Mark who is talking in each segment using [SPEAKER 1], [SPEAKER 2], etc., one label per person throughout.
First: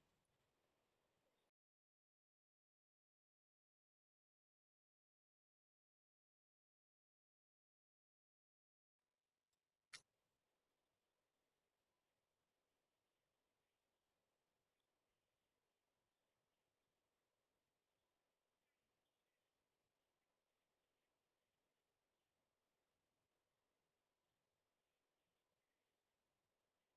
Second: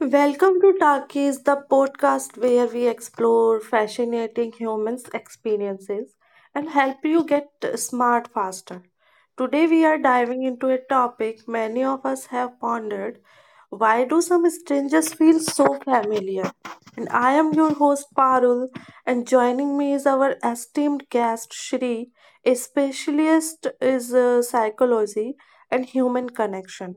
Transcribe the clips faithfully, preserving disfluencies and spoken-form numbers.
[SPEAKER 1] Welcome to Talkies, the podcast where we explore fascinating humans' experiences and help you get smart faster. Today, we are diving into a topic many of us have pondered: why do some strangers feel so familiar? And I am your host, Parul, and joining me is our esteemed guest, Shri, a specialist is uh, psychology and human connection.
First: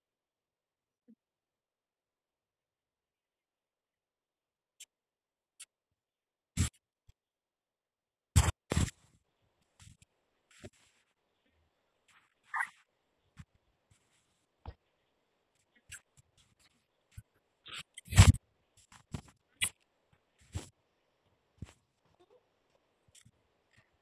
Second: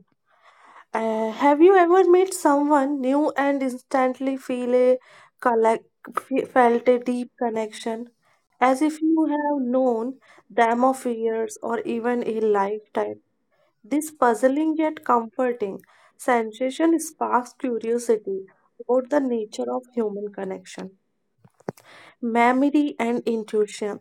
[SPEAKER 1] Uh, have you ever met someone new and instantly feel a collect, fe- felt a deep connection, as if you have known them of years or even a lifetime? This puzzling yet comforting sensation sparks curiosity about the nature of human connection memory, and intuition.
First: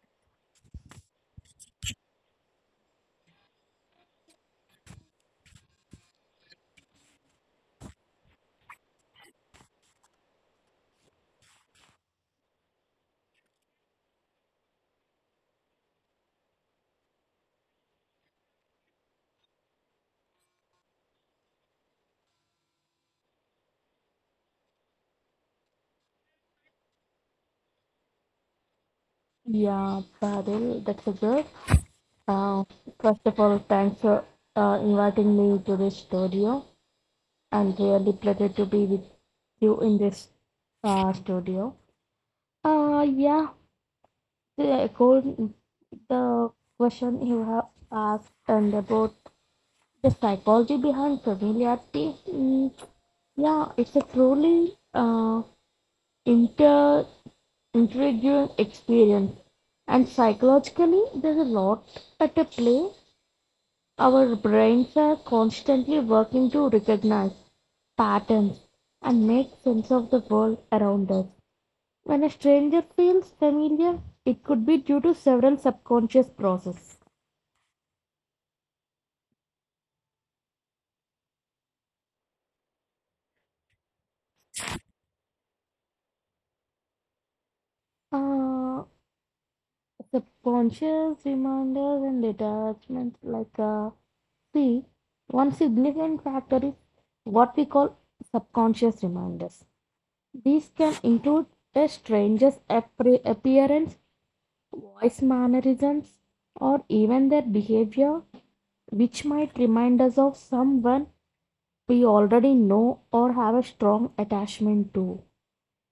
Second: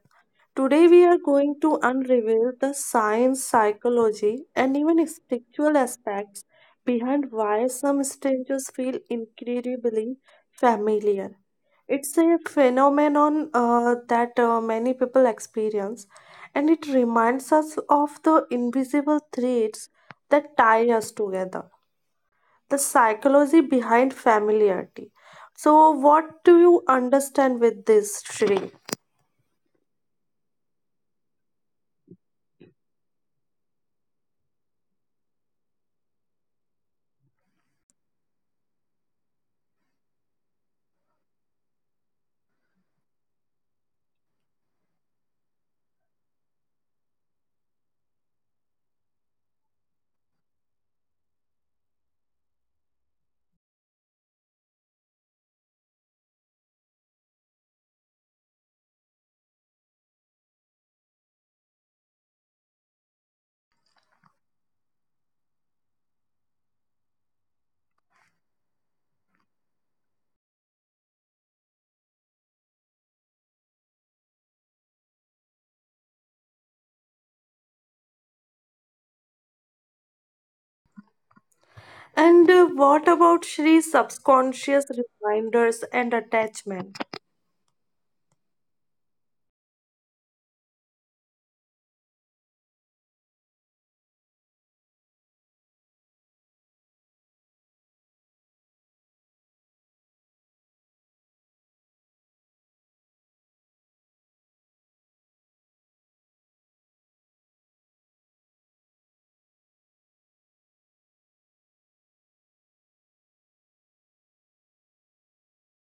[SPEAKER 1] Today, we are going to unravel the science, psychology, and even spiritual aspects behind why some strangers feel incredibly familiar. It's a phenomenon uh, that uh, many people experience, and it reminds us of the invisible threads that tie us together. The psychology behind familiarity. So, what do you understand with this, Shri?
[SPEAKER 2] Yeah, Badil, that's a good. Uh, First of all, thanks for uh, inviting me to this studio. I'm really pleased to be with you in this uh, studio. Uh, yeah, the, according the question you have asked and about the psychology behind familiarity, mm, yeah, it's a truly uh, inter intriguing experience. And psychologically, there's a lot at a play. Our brains are constantly working to recognize patterns and make sense of the world around us. When a stranger feels familiar, it could be due to several subconscious processes.
[SPEAKER 1] And uh, what about Shri subconscious reminders and attachment?
[SPEAKER 2] Uh, subconscious reminders and detachments like uh, see, one significant factor is what we call subconscious reminders. These can include a stranger's appre- appearance, voice mannerisms, or even their behavior, which might remind us of someone we already know or have a strong attachment to.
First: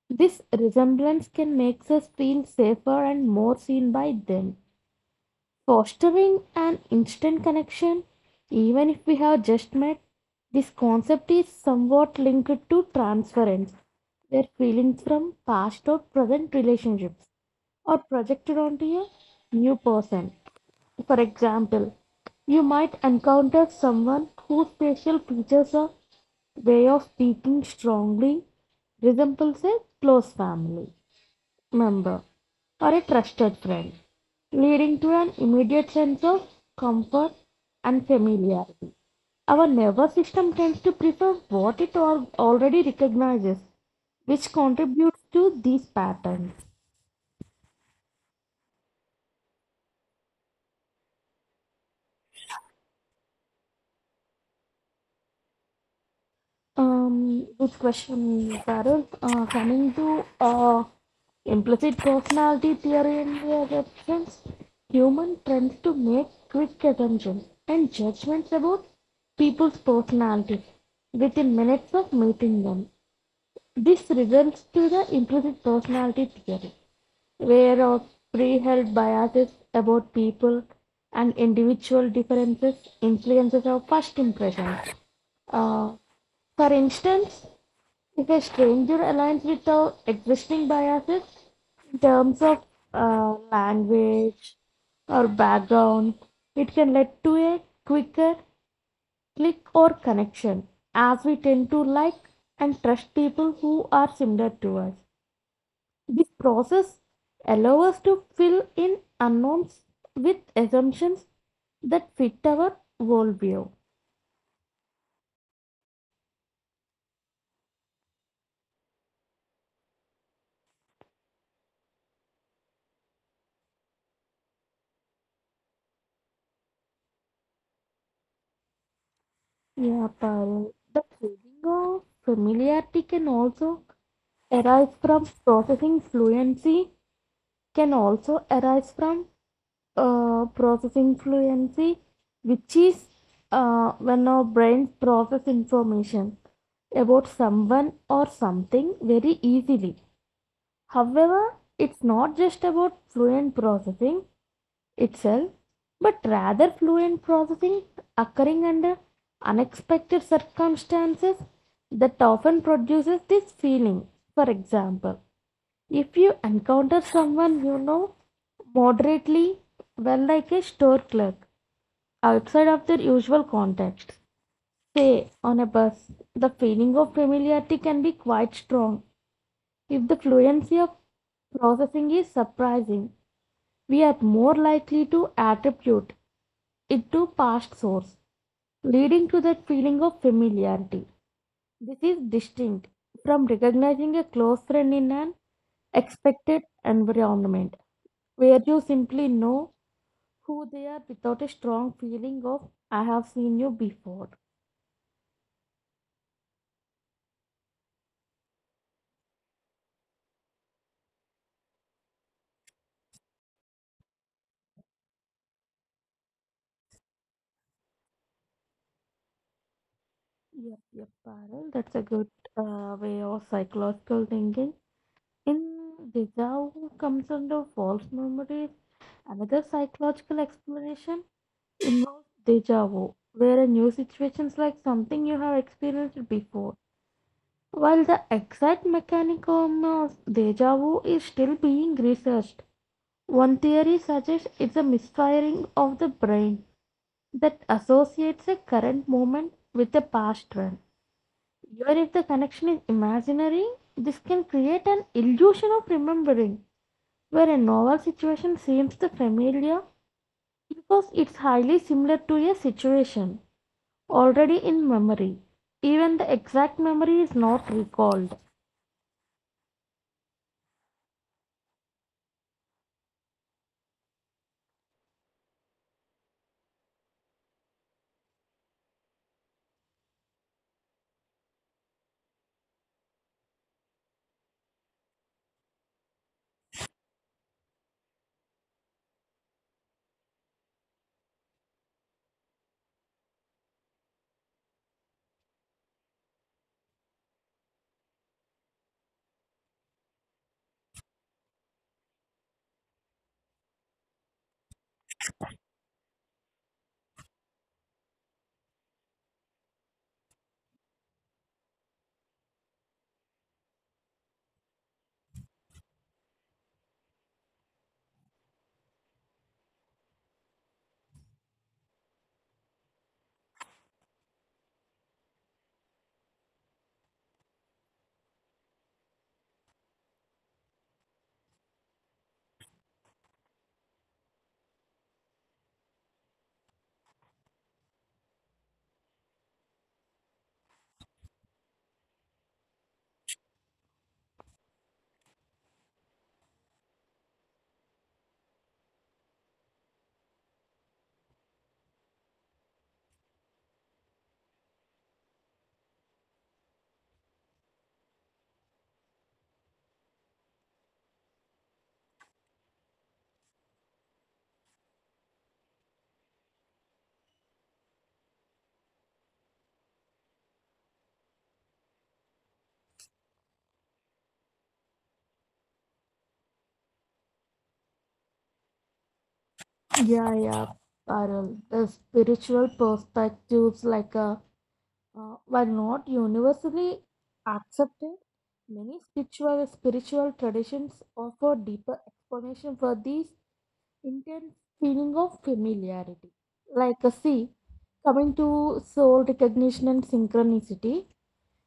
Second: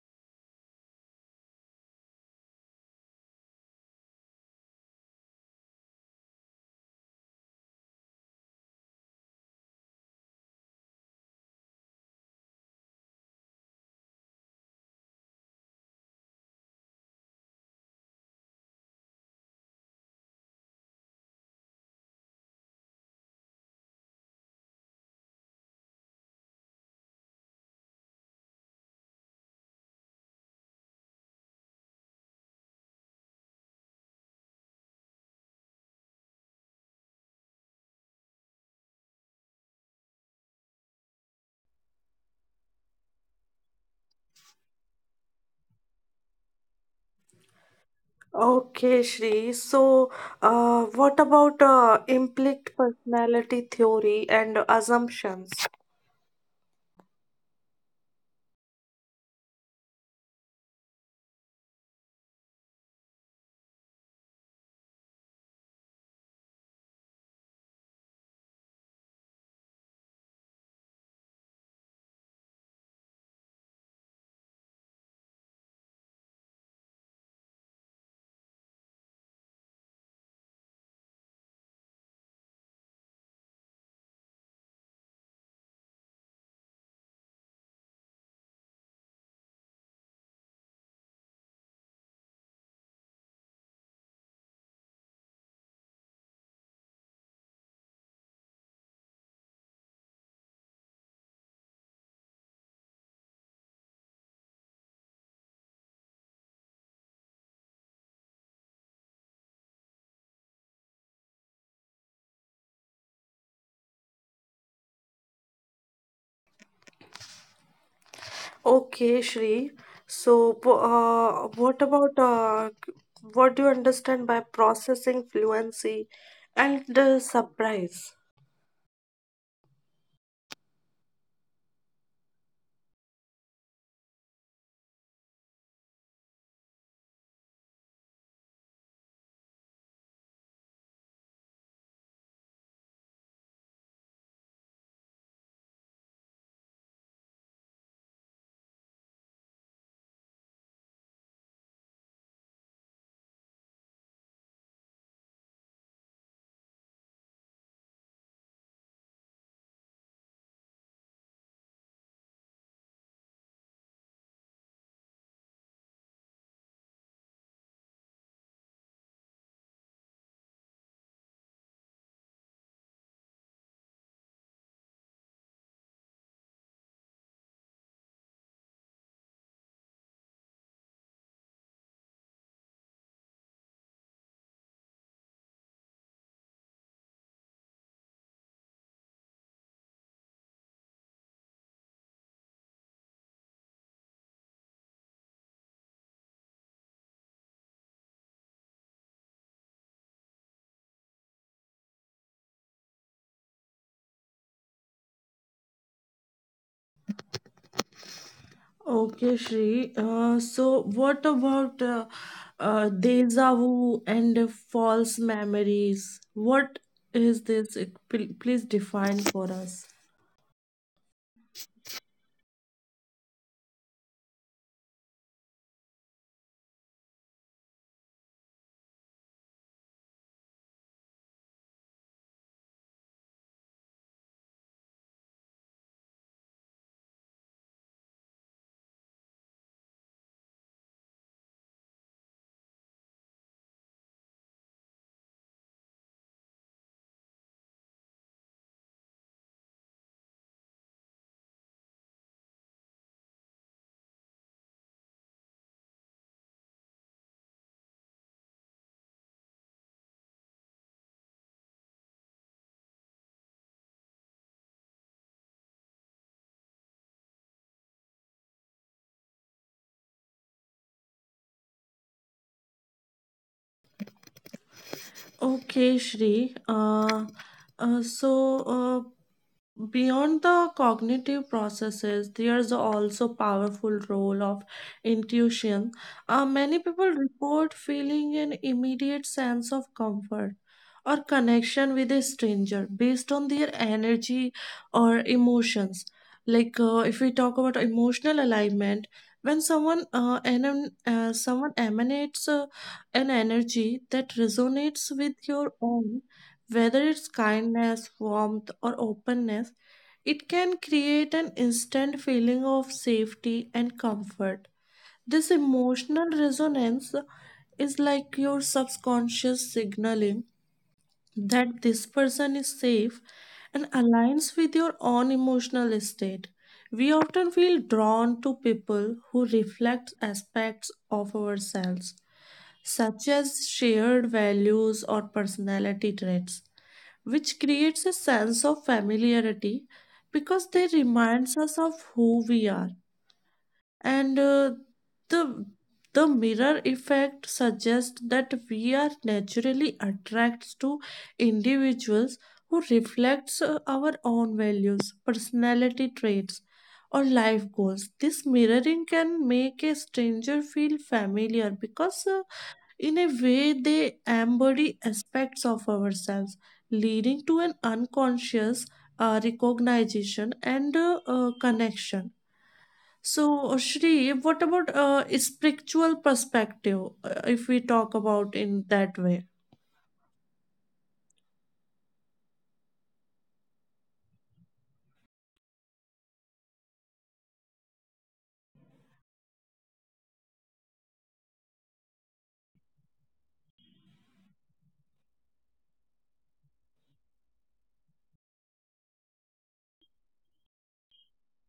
[SPEAKER 2] This resemblance can make us feel safer and more seen by them, fostering an instant connection, even if we have just met. This concept is somewhat linked to transference, where feelings from past or present relationships are projected onto a new person. For example, you might encounter someone whose facial features or way of speaking strongly resembles a close family member or a trusted friend, leading to an immediate sense of comfort and familiarity. Our nervous system tends to prefer what it al- already recognizes, which contributes to these patterns.
[SPEAKER 1] Okay, Shri. So, uh, what about uh, implicit personality theory and assumptions?
[SPEAKER 2] Um, good question, Carol. Uh, coming to uh, implicit personality theory in their reference, human tends to make quick assumptions and judgments about people's personalities within minutes of meeting them. This results to the implicit personality theory were of pre-held biases about people, and individual differences influences our first impressions. Uh, for instance, if a stranger aligns with our existing biases in terms of uh, language or background, it can lead to a quicker click or connection, as we tend to like and trust people who are similar to us. This process allows us to fill in unknowns with assumptions that fit our worldview.
[SPEAKER 1] Okay, Shri. So, po- uh, what about uh, c- what do you understand by processing fluency and uh, surprise?
[SPEAKER 2] Yeah, Parul. The feeling of familiarity can also arise from processing fluency, can also arise from uh, processing fluency, which is uh, when our brains process information about someone or something very easily. However, it's not just about fluent processing itself, but rather fluent processing occurring under unexpected circumstances that often produces this feeling. For example, if you encounter someone you know moderately well, like a store clerk, outside of their usual context, say on a bus, the feeling of familiarity can be quite strong. If the fluency of processing is surprising, we are more likely to attribute it to past source, leading to that feeling of familiarity. This is distinct from recognizing a close friend in an expected environment where you simply know who they are without a strong feeling of I have seen you before.
[SPEAKER 1] Okay, Shri. Uh, so, what about uh, uh, deja vu and false memories? What is this? It- pl- Please define for us.
[SPEAKER 2] Yep, yep, Parul. That's a good uh, way of psychological thinking. In deja vu comes under false memories. Another psychological explanation involves deja vu, where a new situation is like something you have experienced before. While the exact mechanism of deja vu is still being researched, one theory suggests it's a misfiring of the brain that associates a current moment with a past one. Even if the connection is imaginary, this can create an illusion of remembering where a novel situation seems the familiar because it's highly similar to a situation already in memory, even the exact memory is not recalled.
[SPEAKER 1] Okay, Shri. Uh, uh, so, uh, Beyond the cognitive processes, there's also powerful role of intuition. Uh, many people report feeling an immediate sense of comfort or connection with a stranger based on their energy or emotions. Like uh, if we talk about emotional alignment, when someone uh, enem- uh, someone emanates uh, an energy that resonates with your own, whether it's kindness, warmth, or openness, it can create an instant feeling of safety and comfort. This emotional resonance is like your subconscious signaling that this person is safe and aligns with your own emotional state. We often feel drawn to people who reflect aspects of ourselves, such as shared values or personality traits, which creates a sense of familiarity because they reminds us of who we are. And uh, the the mirror effect suggests that we are naturally attracted to individuals who reflects uh, our own values personality traits or life goals. This mirroring can make a stranger feel familiar because, uh, in a way, they embody aspects of ourselves, leading to an unconscious uh, recognition and uh, uh, connection. So, uh, Shri, what about uh, a spiritual perspective, uh, if we talk about in that way?
[SPEAKER 2] Yeah, yeah, Parul. The spiritual perspectives, like a, uh, while not universally accepted, many spiritual spiritual traditions offer deeper explanation for these intense feeling of familiarity. Like a see, coming to soul recognition and synchronicity,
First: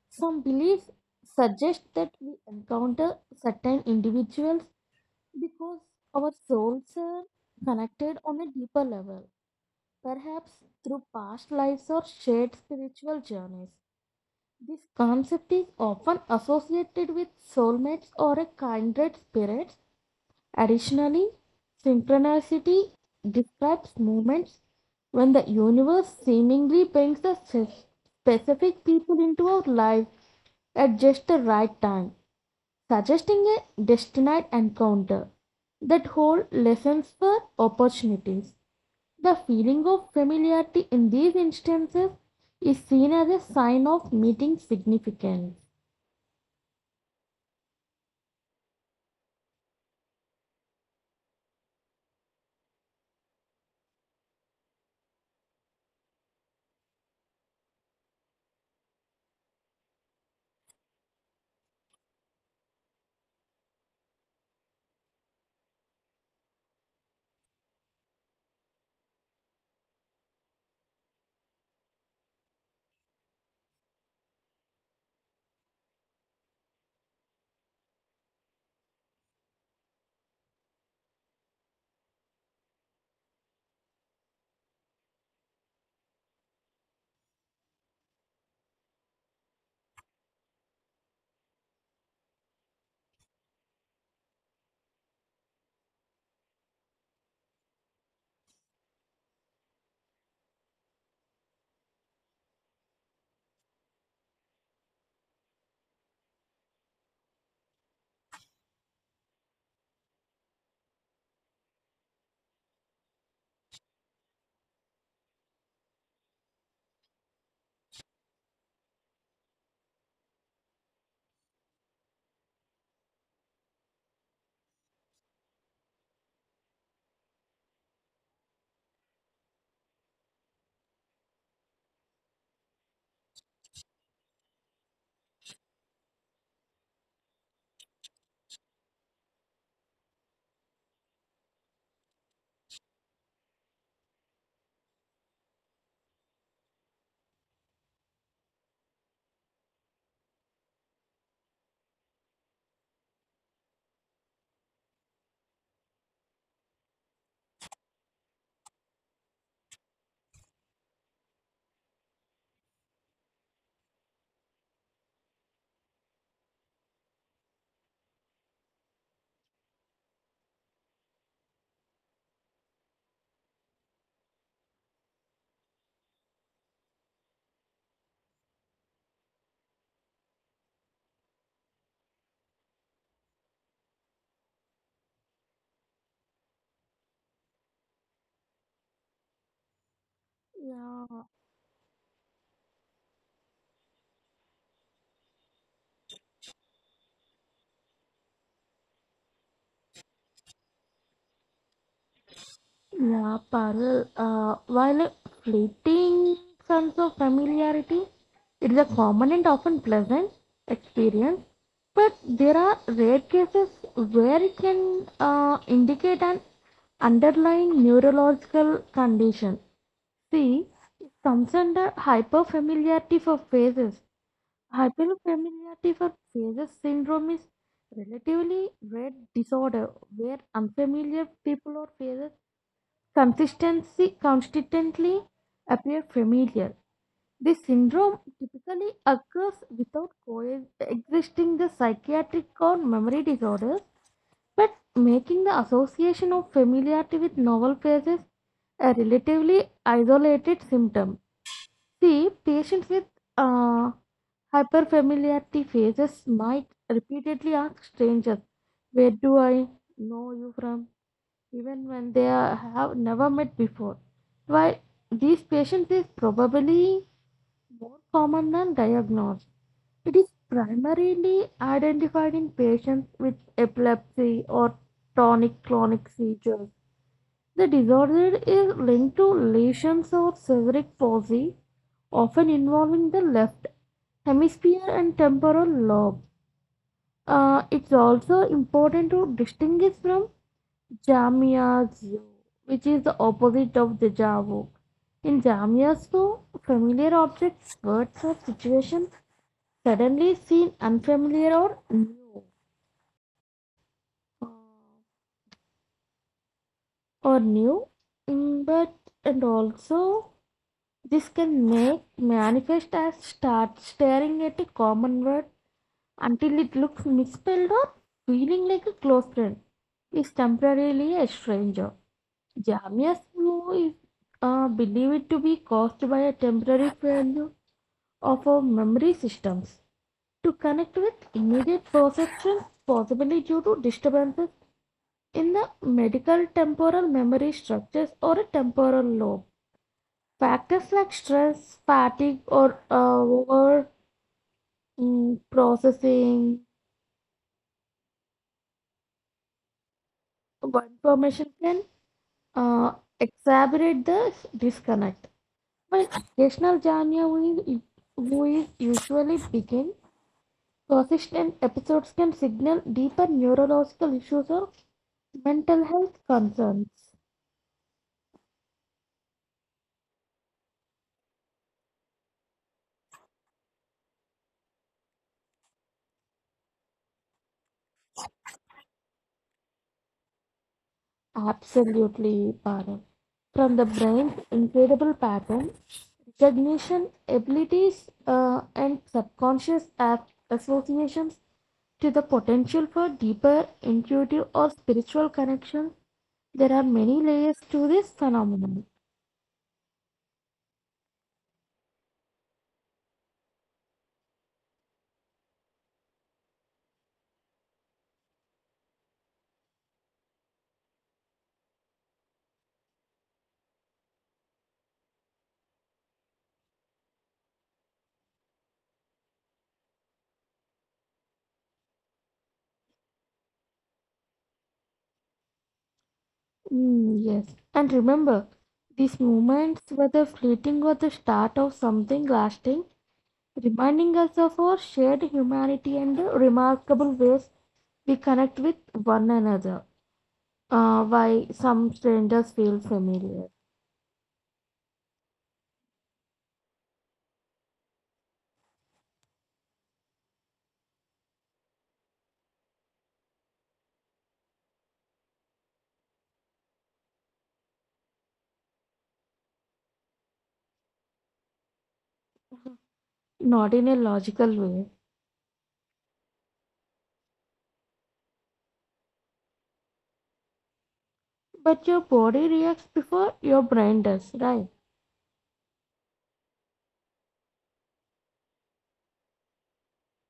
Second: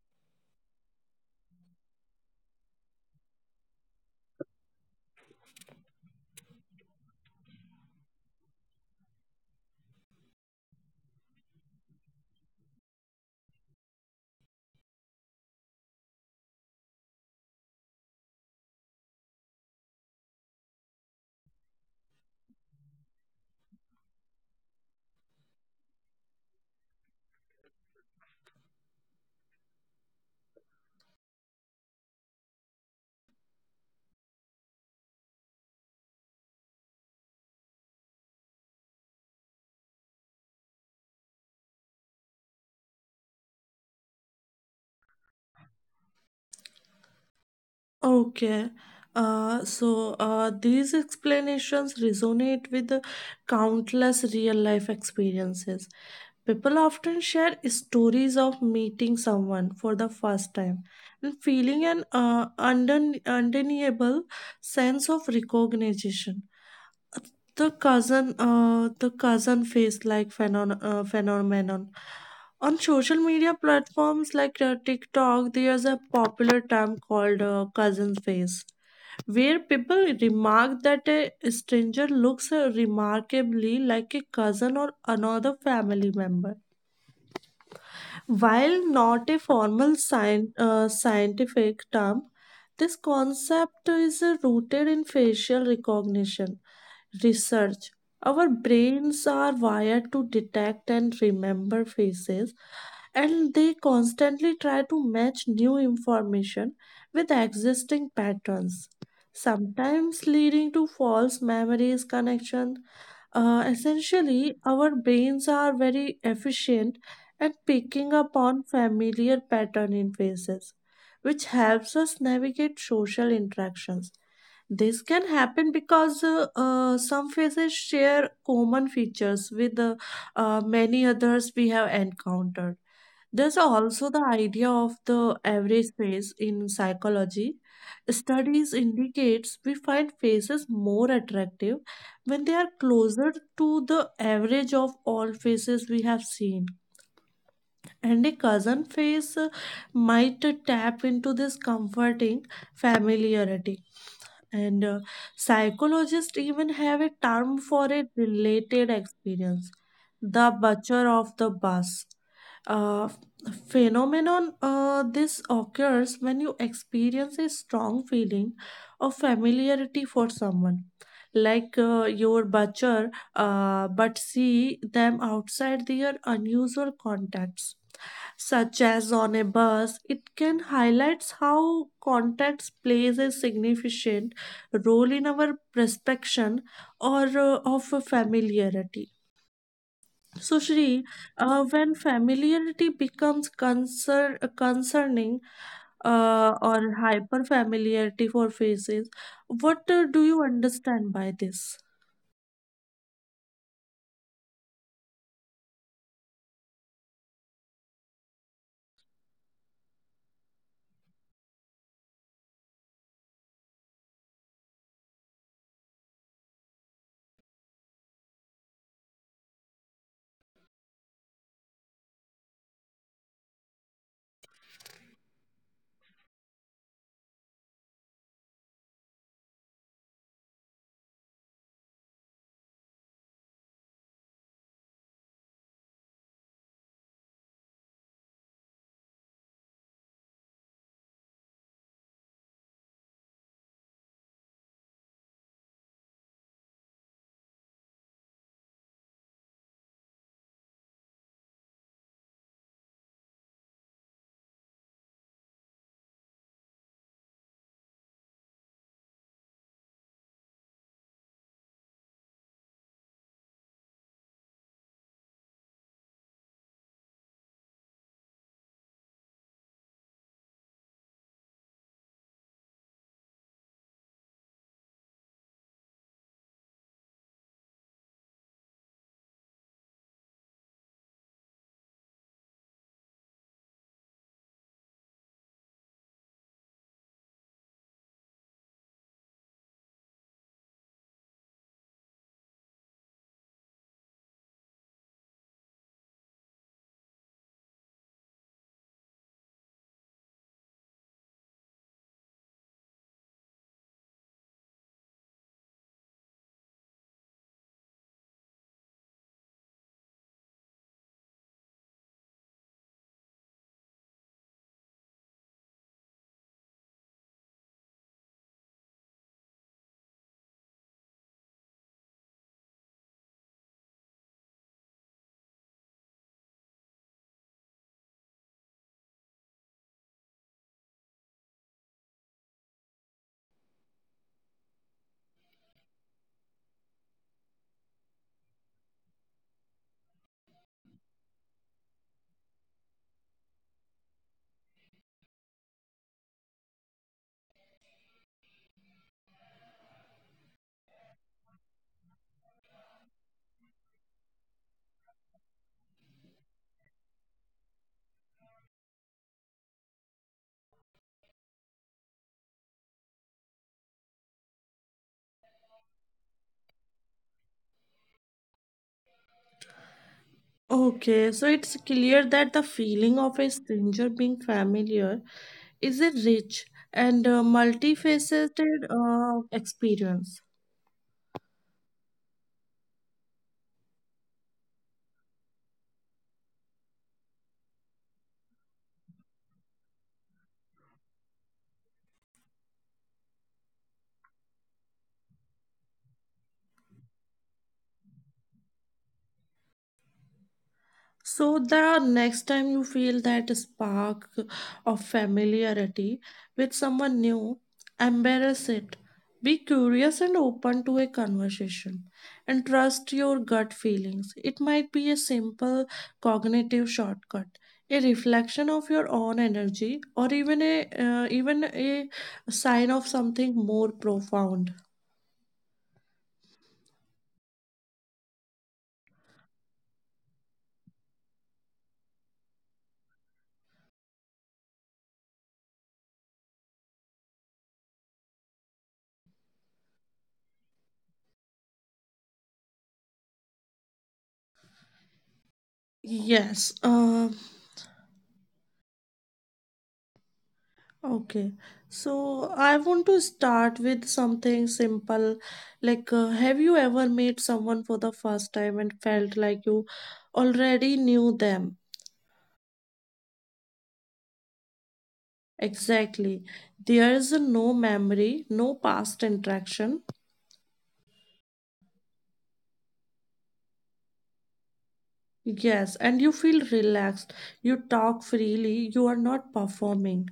[SPEAKER 2] some beliefs suggest that we encounter certain individuals because our souls are connected on a deeper level, perhaps through past lives or shared spiritual journeys. This concept is often associated with soulmates or a kindred spirit. Additionally, synchronicity describes moments when the universe seemingly brings a specific people into our life at just the right time, suggesting a destined encounter that hold lessons for opportunities. The feeling of familiarity in these instances is seen as a sign of meeting significance.
[SPEAKER 1] Okay. Uh, so uh, these explanations resonate with countless real life experiences. People often share stories of meeting someone for the first time and feeling an uh, undeni- undeniable sense of recognition. The cousin, uh, the cousin face like phenon- uh, phenomenon. On social media platforms like uh, TikTok, there's a popular term called uh, cousin face, where people remark that a stranger looks uh, remarkably like a cousin or another family member. While not a formal scien- uh, scientific term, this concept is uh, rooted in facial recognition research. Our brains are wired to detect and remember faces, and they constantly try to match new information with existing patterns, sometimes leading to false memories connection. Uh, essentially, our brains are very efficient and picking up on familiar pattern in faces, which helps us navigate social interactions. This can happen because uh, uh, some faces share common features with uh, uh, many others we have encountered. There's also the idea of the average face in psychology. Studies indicates we find faces more attractive when they are closer to the average of all faces we have seen, and a cousin face uh, might tap into this comforting familiarity. And uh, psychologists even have a term for a related experience: the butcher of the bus uh, phenomenon. Uh, this occurs when you experience a strong feeling of familiarity for someone, like uh, your butcher, uh, but see them outside their unusual contexts, such as on a bus. It can highlights how context plays a significant role in our perception or uh, of a familiarity. So,
[SPEAKER 2] Yeah,
[SPEAKER 1] Shri, uh, when familiarity becomes concern, concerning uh, or hyper familiarity for faces, what uh, do you understand by this?
[SPEAKER 2] yeah, Parul, uh, while a fleeting sense of familiarity, it is a common and often pleasant experience, but there are rare cases where it can uh, indicate an underlying neurological condition. See, some under hyperfamiliarity for phases. Hyperfamiliarity for phases syndrome is relatively rare disorder where unfamiliar people or phases consistency consistently appear familiar. This syndrome typically occurs without coexisting the psychiatric or memory disorders, but making the association of familiarity with novel phases a relatively isolated symptom. See, patients with uh, hyperfamiliarity phases might repeatedly ask strangers, "Where do I know you from?" even when they are, have never met before. While these patients is probably more common than diagnosed, it is primarily identified in patients with epilepsy or tonic clonic seizures. The disorder is linked to lesions or cerebric palsy, often involving the left hemisphere and temporal lobe. Uh, it's also important to distinguish from Jamyazoo, which is the opposite of deja vu. In Jamyazoo, familiar objects, words, or situations suddenly seem unfamiliar or new. uh, Or new, Mm, but and also this can make manifest as start staring at a common word until it looks misspelled or feeling like a close friend is temporarily a stranger. Jamia's blue is uh, believed to be caused by a temporary failure of our memory systems to connect with immediate perceptions, possibly due to disturbances in the medial temporal memory structures or a temporal lobe. Factors like stress, fatigue, or uh, over mm, processing one information can uh, exacerbate the disconnect. Well, occasional Janya is usually begin. Persistent episodes can signal deeper neurological issues or mental health concerns.
[SPEAKER 1] Okay, so it's clear that the feeling of a stranger being familiar is a rich and uh, multifaceted uh, experience.
[SPEAKER 2] Absolutely, Bharat. From the brain's incredible pattern recognition abilities, uh, and subconscious act associations to the potential for deeper intuitive or spiritual connections, there are many layers to this phenomenon.
[SPEAKER 1] So the next time you feel that spark of familiarity with someone new, embrace it. Be curious and open to a conversation and trust your gut feelings. It might be a simple cognitive shortcut, a reflection of your own energy, or even a uh, even a sign of something more profound.
[SPEAKER 2] Mm, yes. And remember, these moments, whether fleeting or the start of something lasting, reminding us of our shared humanity and the remarkable ways we connect with one another. Uh, why some strangers feel familiar,
[SPEAKER 1] Yes, uh, okay, so I want to start with something simple. Like, uh, have you ever met someone for the first time and felt like you already knew them?
[SPEAKER 2] not in a logical way,
[SPEAKER 1] Exactly. There is no memory, no past interaction.
[SPEAKER 2] but your body reacts before your brain does, right?
[SPEAKER 1] Yes, and you feel relaxed. You talk freely. You are not performing.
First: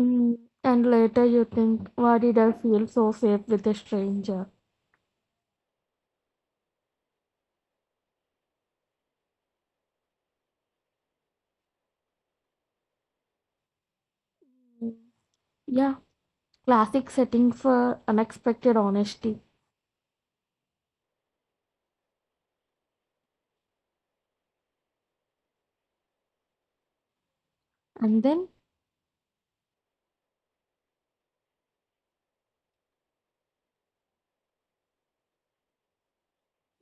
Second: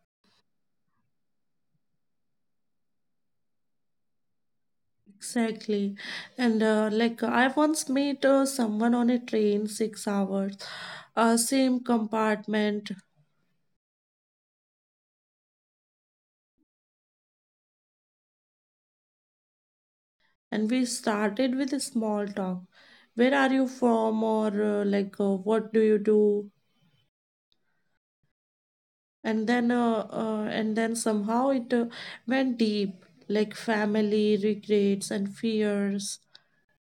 [SPEAKER 2] Mm, and later you think, why did I feel so safe with a stranger?
[SPEAKER 1] Exactly. And uh, like I once met uh, someone on a train six hours, uh, same compartment,
[SPEAKER 2] Mm, yeah, classic setting for unexpected honesty.
[SPEAKER 1] and we started with a small talk: where are you from, or uh, like uh, what do you do?
[SPEAKER 2] And then.
[SPEAKER 1] And then uh, uh, and then somehow it uh, went deep, like family regrets and fears.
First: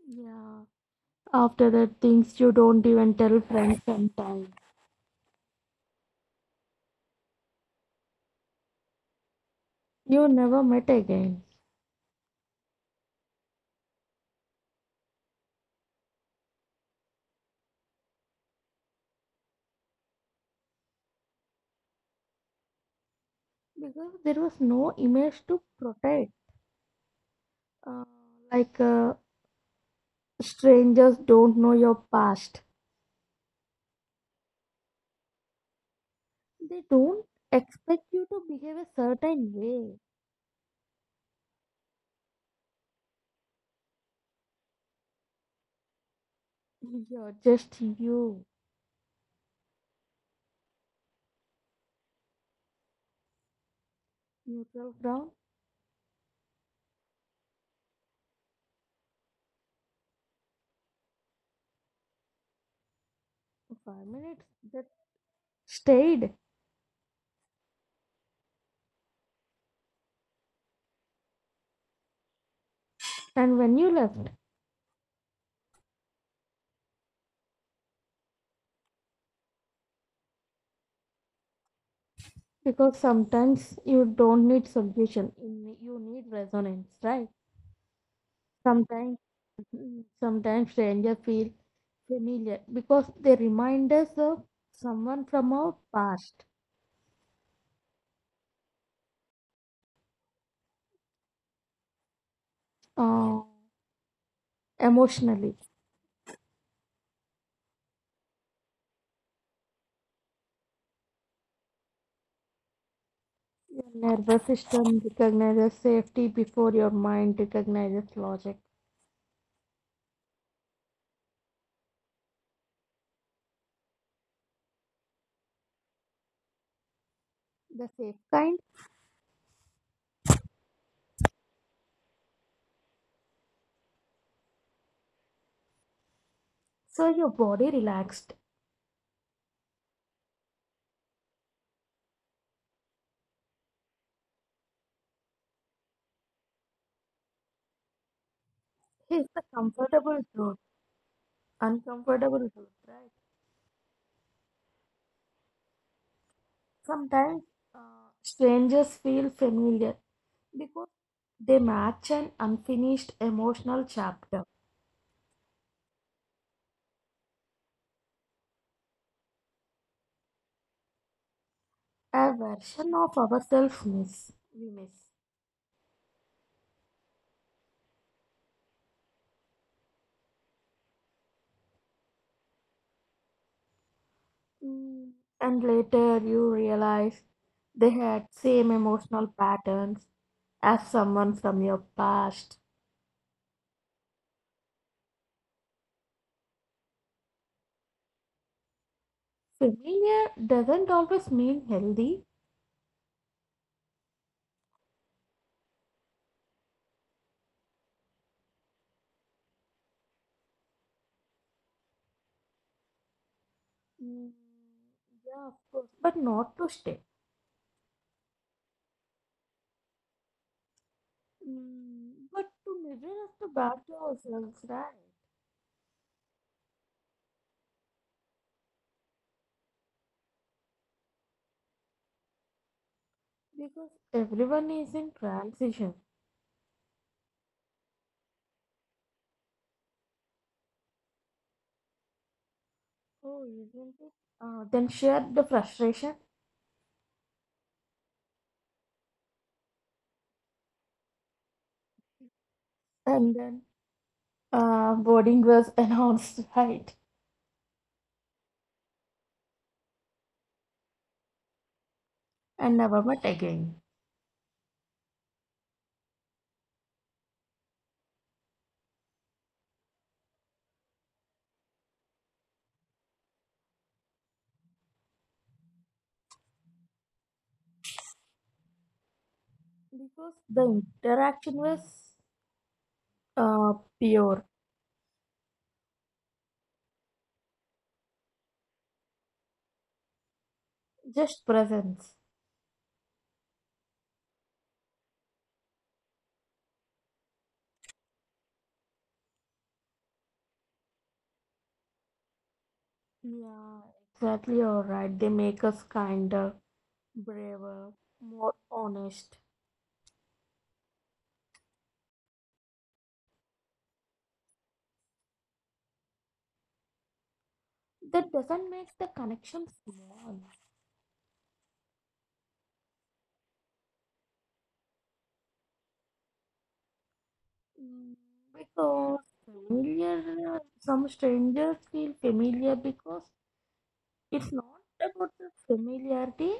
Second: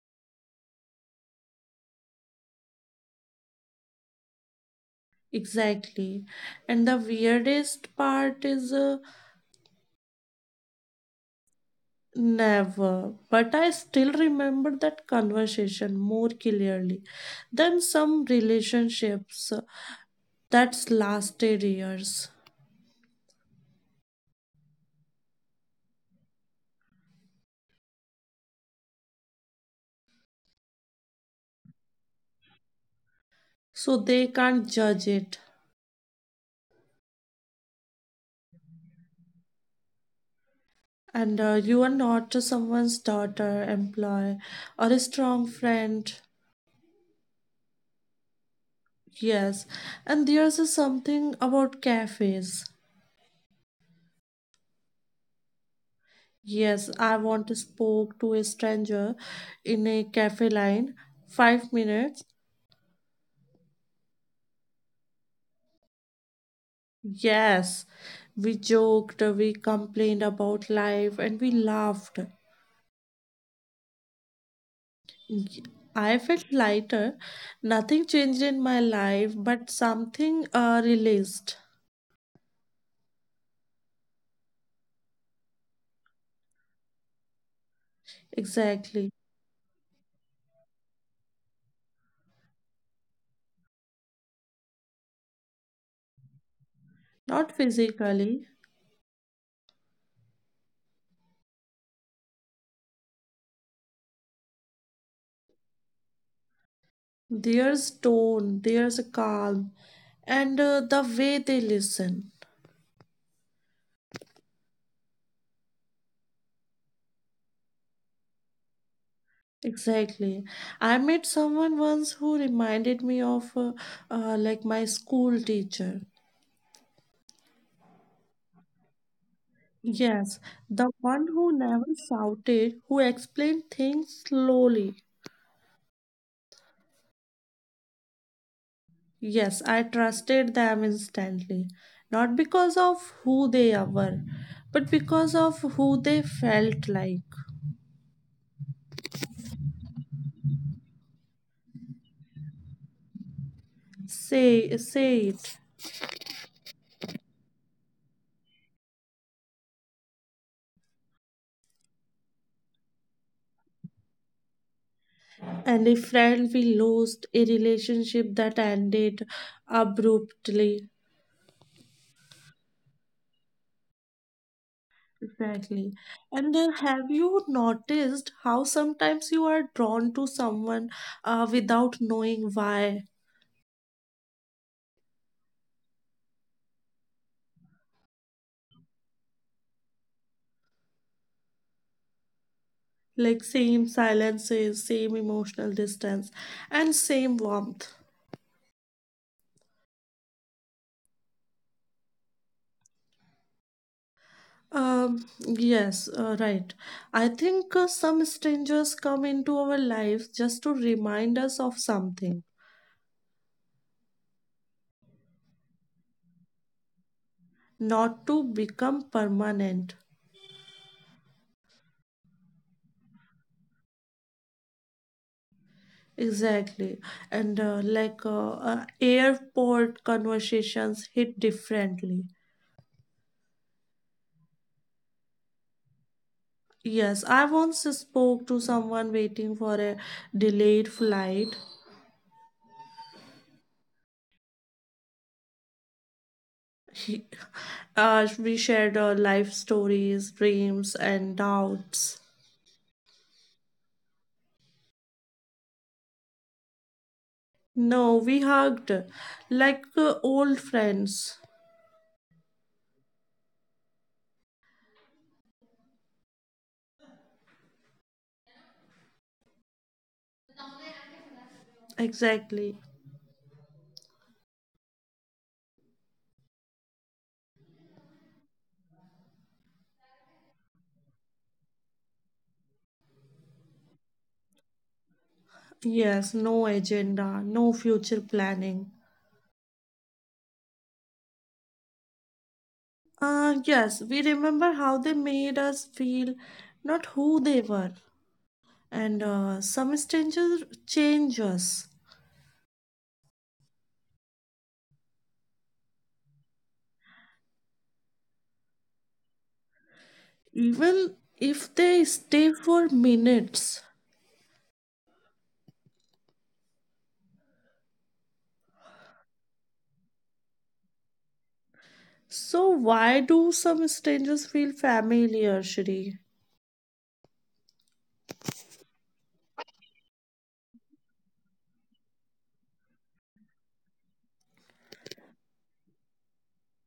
[SPEAKER 2] Yeah. After that, things you don't even tell friends sometimes.
[SPEAKER 1] Exactly. And the weirdest part is, uh,
[SPEAKER 2] You never met again
[SPEAKER 1] never, but I still remember that conversation more clearly than some relationships that's lasted years,
[SPEAKER 2] because there was no image to protect. Uh, Like uh, strangers don't know your past.
[SPEAKER 1] so they can't judge it.
[SPEAKER 2] They don't expect you to behave a certain way.
[SPEAKER 1] And uh, you are not just someone's daughter, employee, or a strong friend.
[SPEAKER 2] You're just you.
[SPEAKER 1] Yes. And there's a something about cafes.
[SPEAKER 2] Neutral ground,
[SPEAKER 1] Yes, I once spoke to a stranger in a cafe line. Five minutes.
[SPEAKER 2] five minutes that stayed.
[SPEAKER 1] Yes. We joked, we complained about life, and we laughed.
[SPEAKER 2] And when you left,
[SPEAKER 1] Y- I felt lighter. Nothing changed in my life, but something uh, released.
[SPEAKER 2] because sometimes you don't need solution, you ne- you need resonance, right?
[SPEAKER 1] Exactly.
[SPEAKER 2] Sometimes Mm, Sometimes strangers feel familiar because they remind us of someone from our past.
[SPEAKER 1] Not physically,
[SPEAKER 2] Uh, Emotionally,
[SPEAKER 1] there's tone, there's a calm, and uh, the way they listen.
[SPEAKER 2] your nervous system recognizes safety before your mind recognizes logic.
[SPEAKER 1] Exactly. I met someone once who reminded me of uh, uh, like my school teacher.
[SPEAKER 2] The safe kind,
[SPEAKER 1] Yes, the one who never shouted, who explained things slowly.
[SPEAKER 2] so your body relaxed.
[SPEAKER 1] Yes, I trusted them instantly, not because of who they were, but because of who they felt like.
[SPEAKER 2] Here's the comfortable truth, uncomfortable truth, right?
[SPEAKER 1] Say, say it.
[SPEAKER 2] Sometimes uh, strangers feel familiar because they match an unfinished emotional chapter.
[SPEAKER 1] And a friend we lost, a relationship that ended abruptly.
[SPEAKER 2] A version of ourselves miss we miss.
[SPEAKER 1] Exactly. And then have you noticed how sometimes you are drawn to someone uh, without knowing why?
[SPEAKER 2] Mm, and later you realize they had same emotional patterns as someone from your past.
[SPEAKER 1] Like same silences, same emotional distance, and same warmth.
[SPEAKER 2] Familiar doesn't always mean healthy.
[SPEAKER 1] Um, yes, uh, right. I think uh, some strangers come into our lives just to remind us of something,
[SPEAKER 2] Mm, yeah, of course, but not to stay.
[SPEAKER 1] not to become permanent.
[SPEAKER 2] Mm, but to measure us to back to ourselves, right?
[SPEAKER 1] Exactly. And uh, like uh, uh, airport conversations hit differently.
[SPEAKER 2] Because everyone is in transition.
[SPEAKER 1] Yes, I once spoke to someone waiting for a delayed flight.
[SPEAKER 2] Oh, isn't it? Uh, then share the frustration.
[SPEAKER 1] He, uh, we shared our life stories, dreams, and doubts.
[SPEAKER 2] And then. Uh, boarding was announced, right?
[SPEAKER 1] No, we hugged like uh, old friends.
[SPEAKER 2] And never met again
[SPEAKER 1] Exactly.
[SPEAKER 2] because the interaction was uh, pure,
[SPEAKER 1] Yes, no agenda, no future planning.
[SPEAKER 2] just presence.
[SPEAKER 1] Uh, yes, we remember how they made us feel, not who they were, and uh, some strangers change us,
[SPEAKER 2] Yeah, exactly. All right, they make us kinder, braver, more honest.
[SPEAKER 1] even if they stay for minutes.
[SPEAKER 2] That doesn't make the connection small.
[SPEAKER 1] So, why do some strangers feel familiar, Shri?
[SPEAKER 2] Mm, because familiar, some strangers feel familiar because it's not about the familiarity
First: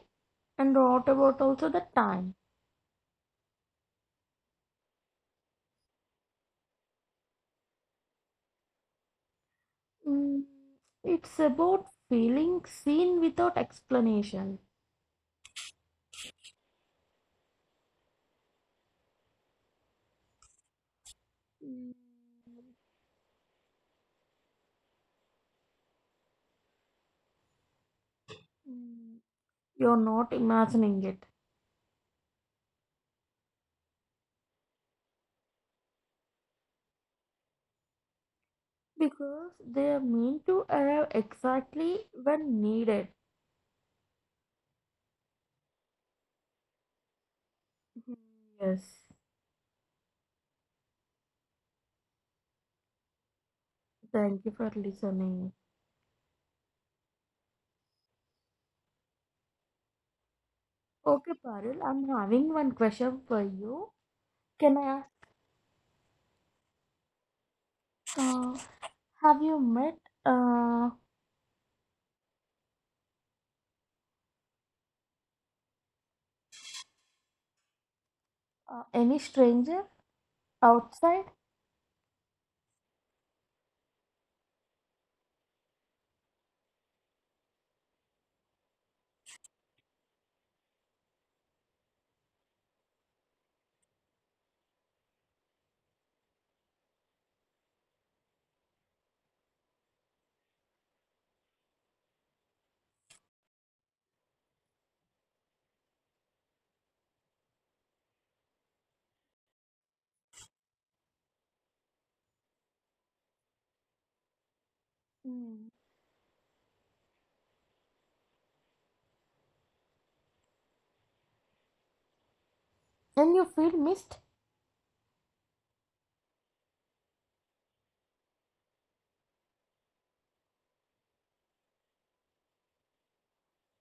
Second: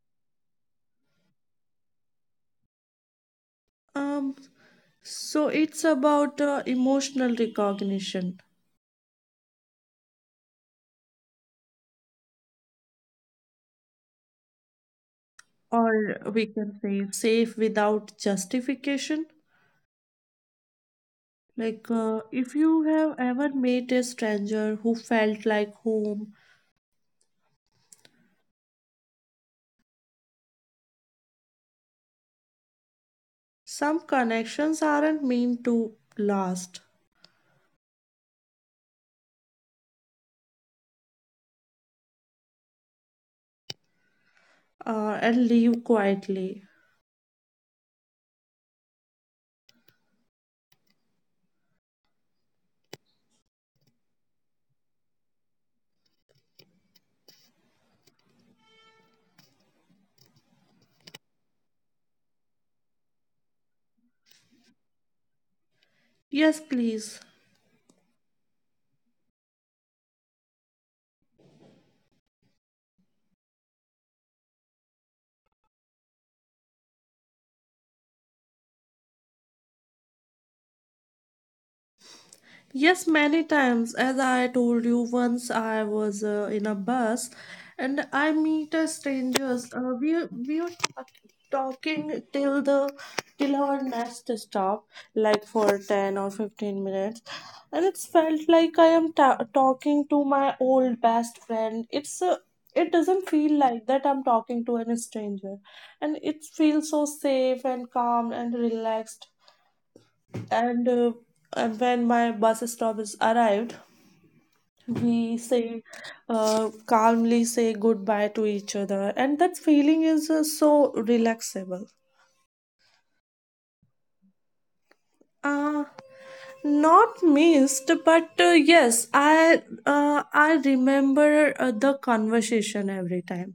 [SPEAKER 2] and not about also the time.
[SPEAKER 1] Um, so it's about uh, emotional recognition,
[SPEAKER 2] Mm, It's about feeling seen without explanation.
[SPEAKER 1] or we can say safe without justification.
[SPEAKER 2] Mm,
[SPEAKER 1] Like, uh, if you have ever met a stranger who felt like home,
[SPEAKER 2] mm. You're not imagining it
[SPEAKER 1] some connections aren't meant to last
[SPEAKER 2] because they are meant to arrive exactly when needed.
[SPEAKER 1] uh, and leave quietly.
[SPEAKER 2] Mhm. Yes, thank you for listening. Okay, Parul, I'm having one question for you. Can I ask,
[SPEAKER 1] Yes, please.
[SPEAKER 2] uh, have you met uh, uh, any stranger outside?
[SPEAKER 1] Yes, many times. As I told you, once I was uh, in a bus and I meet a strangers. Uh, we we were talking till the till our next stop, like for ten or fifteen minutes. And it's felt like I am ta talking to my old best friend. It's uh, it doesn't feel like that I'm talking to any stranger. And it feels so safe and calm and relaxed, and uh, and when my bus stop is arrived, we
[SPEAKER 2] Mm.
[SPEAKER 1] say uh, calmly say goodbye to each other, and that feeling is uh, so relaxable.
[SPEAKER 2] And you feel missed?
[SPEAKER 1] uh, Not missed, but uh, yes i uh, i remember uh, the conversation every time,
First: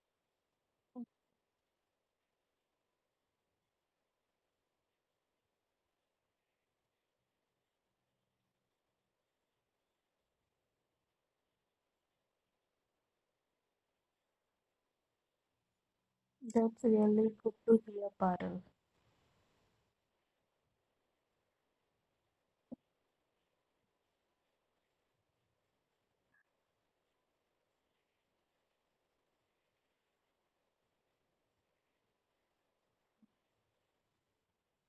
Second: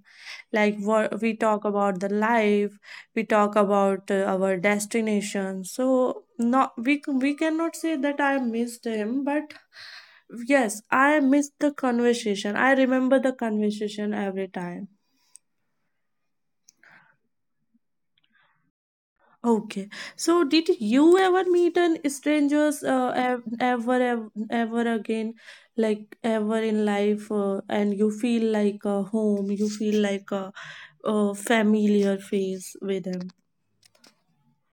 [SPEAKER 1] like what we talk about the life, we talk about uh, our destination, so not we c- we cannot say that I missed him, but yes, I missed the conversation. I remember the conversation every time.
[SPEAKER 2] That's really good to hear, Parul.
[SPEAKER 1] Okay, so did you ever meet an strangers uh, ev- ever, ev- ever again, like ever in life, uh, and you feel like a home, you feel like a, a familiar face with them?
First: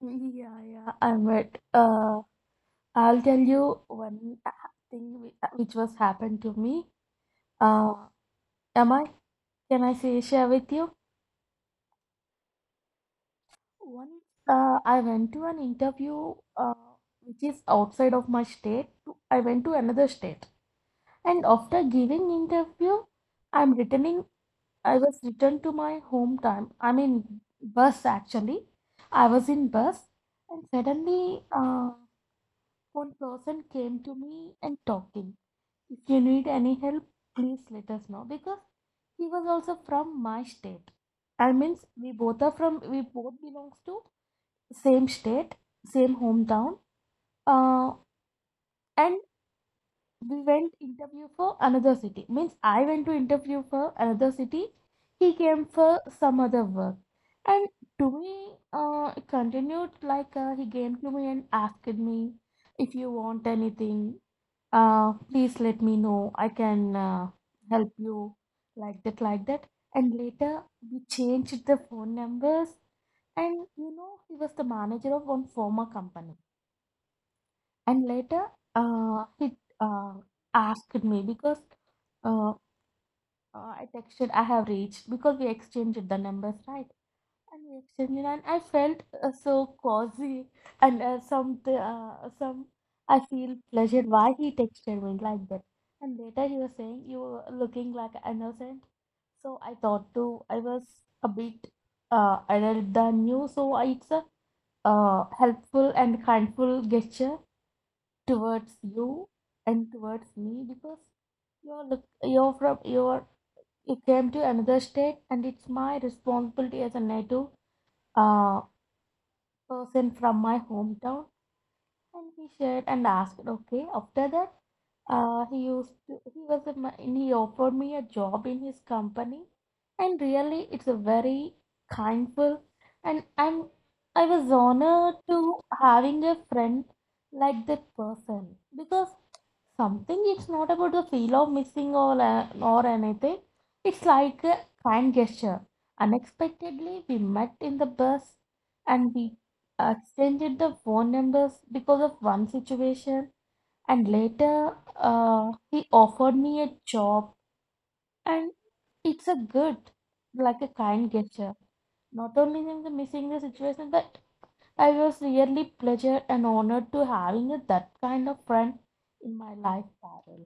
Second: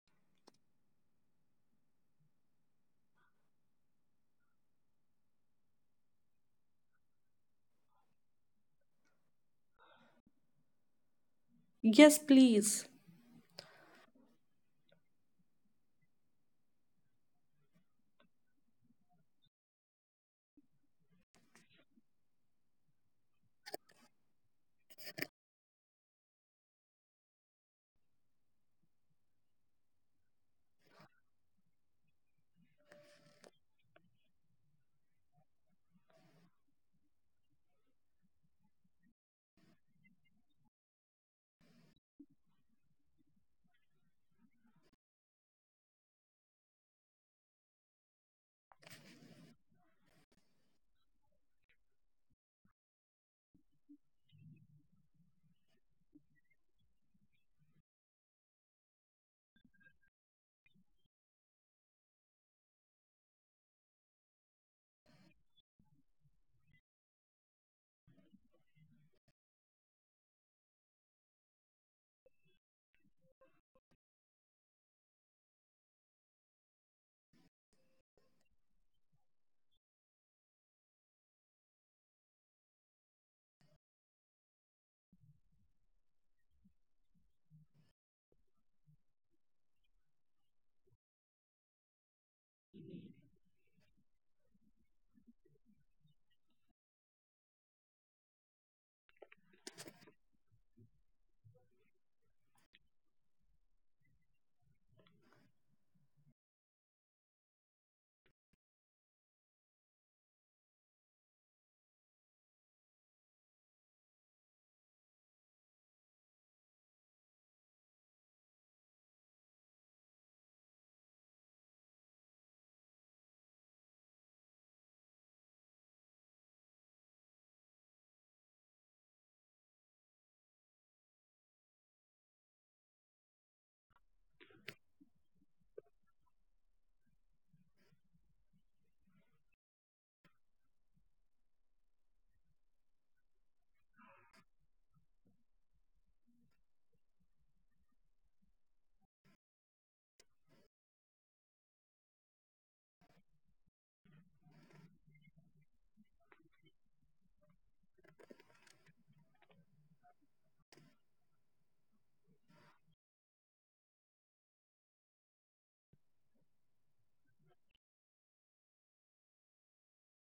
[SPEAKER 2] Yeah, yeah, I met. Uh, I'll tell you one uh, thing whi- uh, which was happened to me. Uh, am I? Can I say share with you?
[SPEAKER 1] Yes, please.
[SPEAKER 2] Once uh, I went to an interview uh, which is outside of my state. to- I went to another state, and after giving interview, I'm returning. I was returned to my hometown. I mean, bus actually. I was in bus, and suddenly, uh, one person came to me and talking. If you need any help, please let us know, because he was also from my state. I means we both are from we both belongs to same state, same hometown. Uh, and we went interview for another city. Means I went to interview for another city. He came for some other work. And to me, uh, it continued like uh, he came to me and asked me, if you want anything uh, please let me know, I can uh, help you, like that, like that and later we changed the phone numbers. And you know he was the manager of one former company, and later uh, he uh, asked me, because uh, uh, I texted I have reached, because we exchanged the numbers, right? And we exchanged, and I felt uh, so cozy, and uh, some uh, some I feel pleasure why he texted me like that. And later he was saying you were looking like innocent, so I thought too I was a bit uh, adult than you, so I- it's a uh, helpful and kindful gesture towards you and towards me, because you're look you're from you're you came to another state and it's my responsibility as a native uh, person from my hometown. And he shared and asked, okay, after that uh, he used to he was a, ma- and he offered me a job in his company, and really it's a very kindful, and I'm, I was honored to having a friend like that person, because something it's not about the feel of missing or a- or anything, it's like a kind gesture. Unexpectedly we met in the bus, and we exchanged the phone numbers because of one situation, and later uh, he offered me a job, and it's a good, like a kind gesture, not only in the missing the situation, but I was really pleasure and honored to having a, that kind of friend in my life, Parul.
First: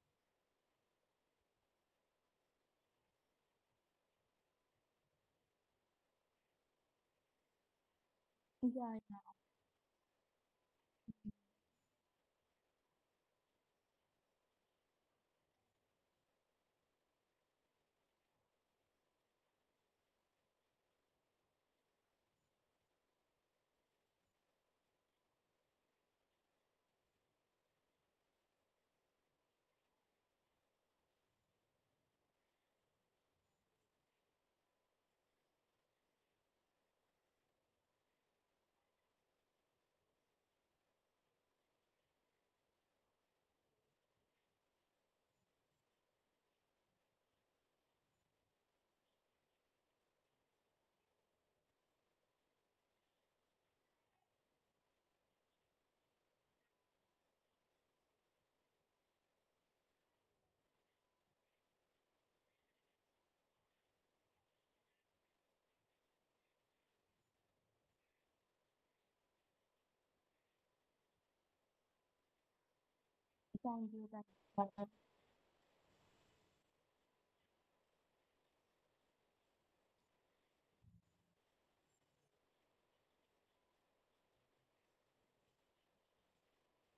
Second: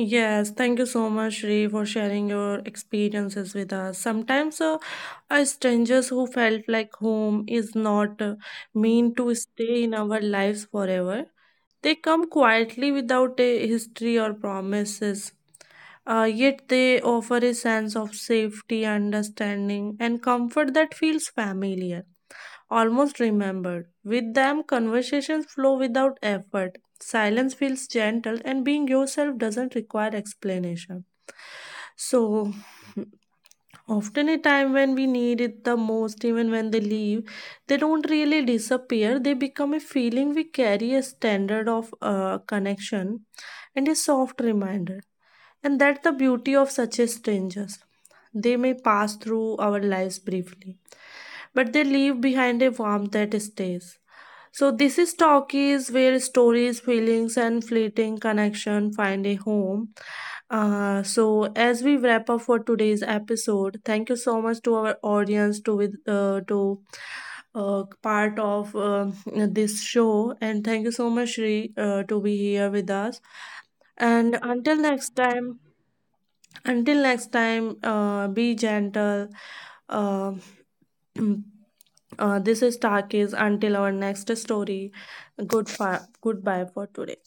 [SPEAKER 1] Yes, thank you so much, Ree, for sharing your experiences with us. Sometimes uh, a strangers who felt like home is not uh,
[SPEAKER 2] Yeah,
[SPEAKER 1] mean to stay in our lives forever. They come quietly without a history or promises. Uh, yet they offer a sense of safety, understanding, and comfort that feels familiar. Almost remembered. With them, conversations flow without effort. Silence feels gentle, and being yourself doesn't require explanation. So, often a time when we need it the most, even when they leave, they don't really disappear. They become a feeling we carry, a standard of uh, connection, and a soft reminder. And that's the beauty of such a strangers. They may pass through our lives briefly, but they leave behind a warmth that stays. So this is talkies, where stories, feelings, and fleeting connection find a home. Uh, so as we wrap up for today's episode, thank you so much to our audience to with uh, to uh, part of um this show, and thank you so much, Shri, uh, to be here with us.
[SPEAKER 2] 战
[SPEAKER 1] And
[SPEAKER 2] 就在
[SPEAKER 1] until next time, until next time, uh, be gentle. Um Uh, this is Takis. Until our next story, good fi- goodbye for today.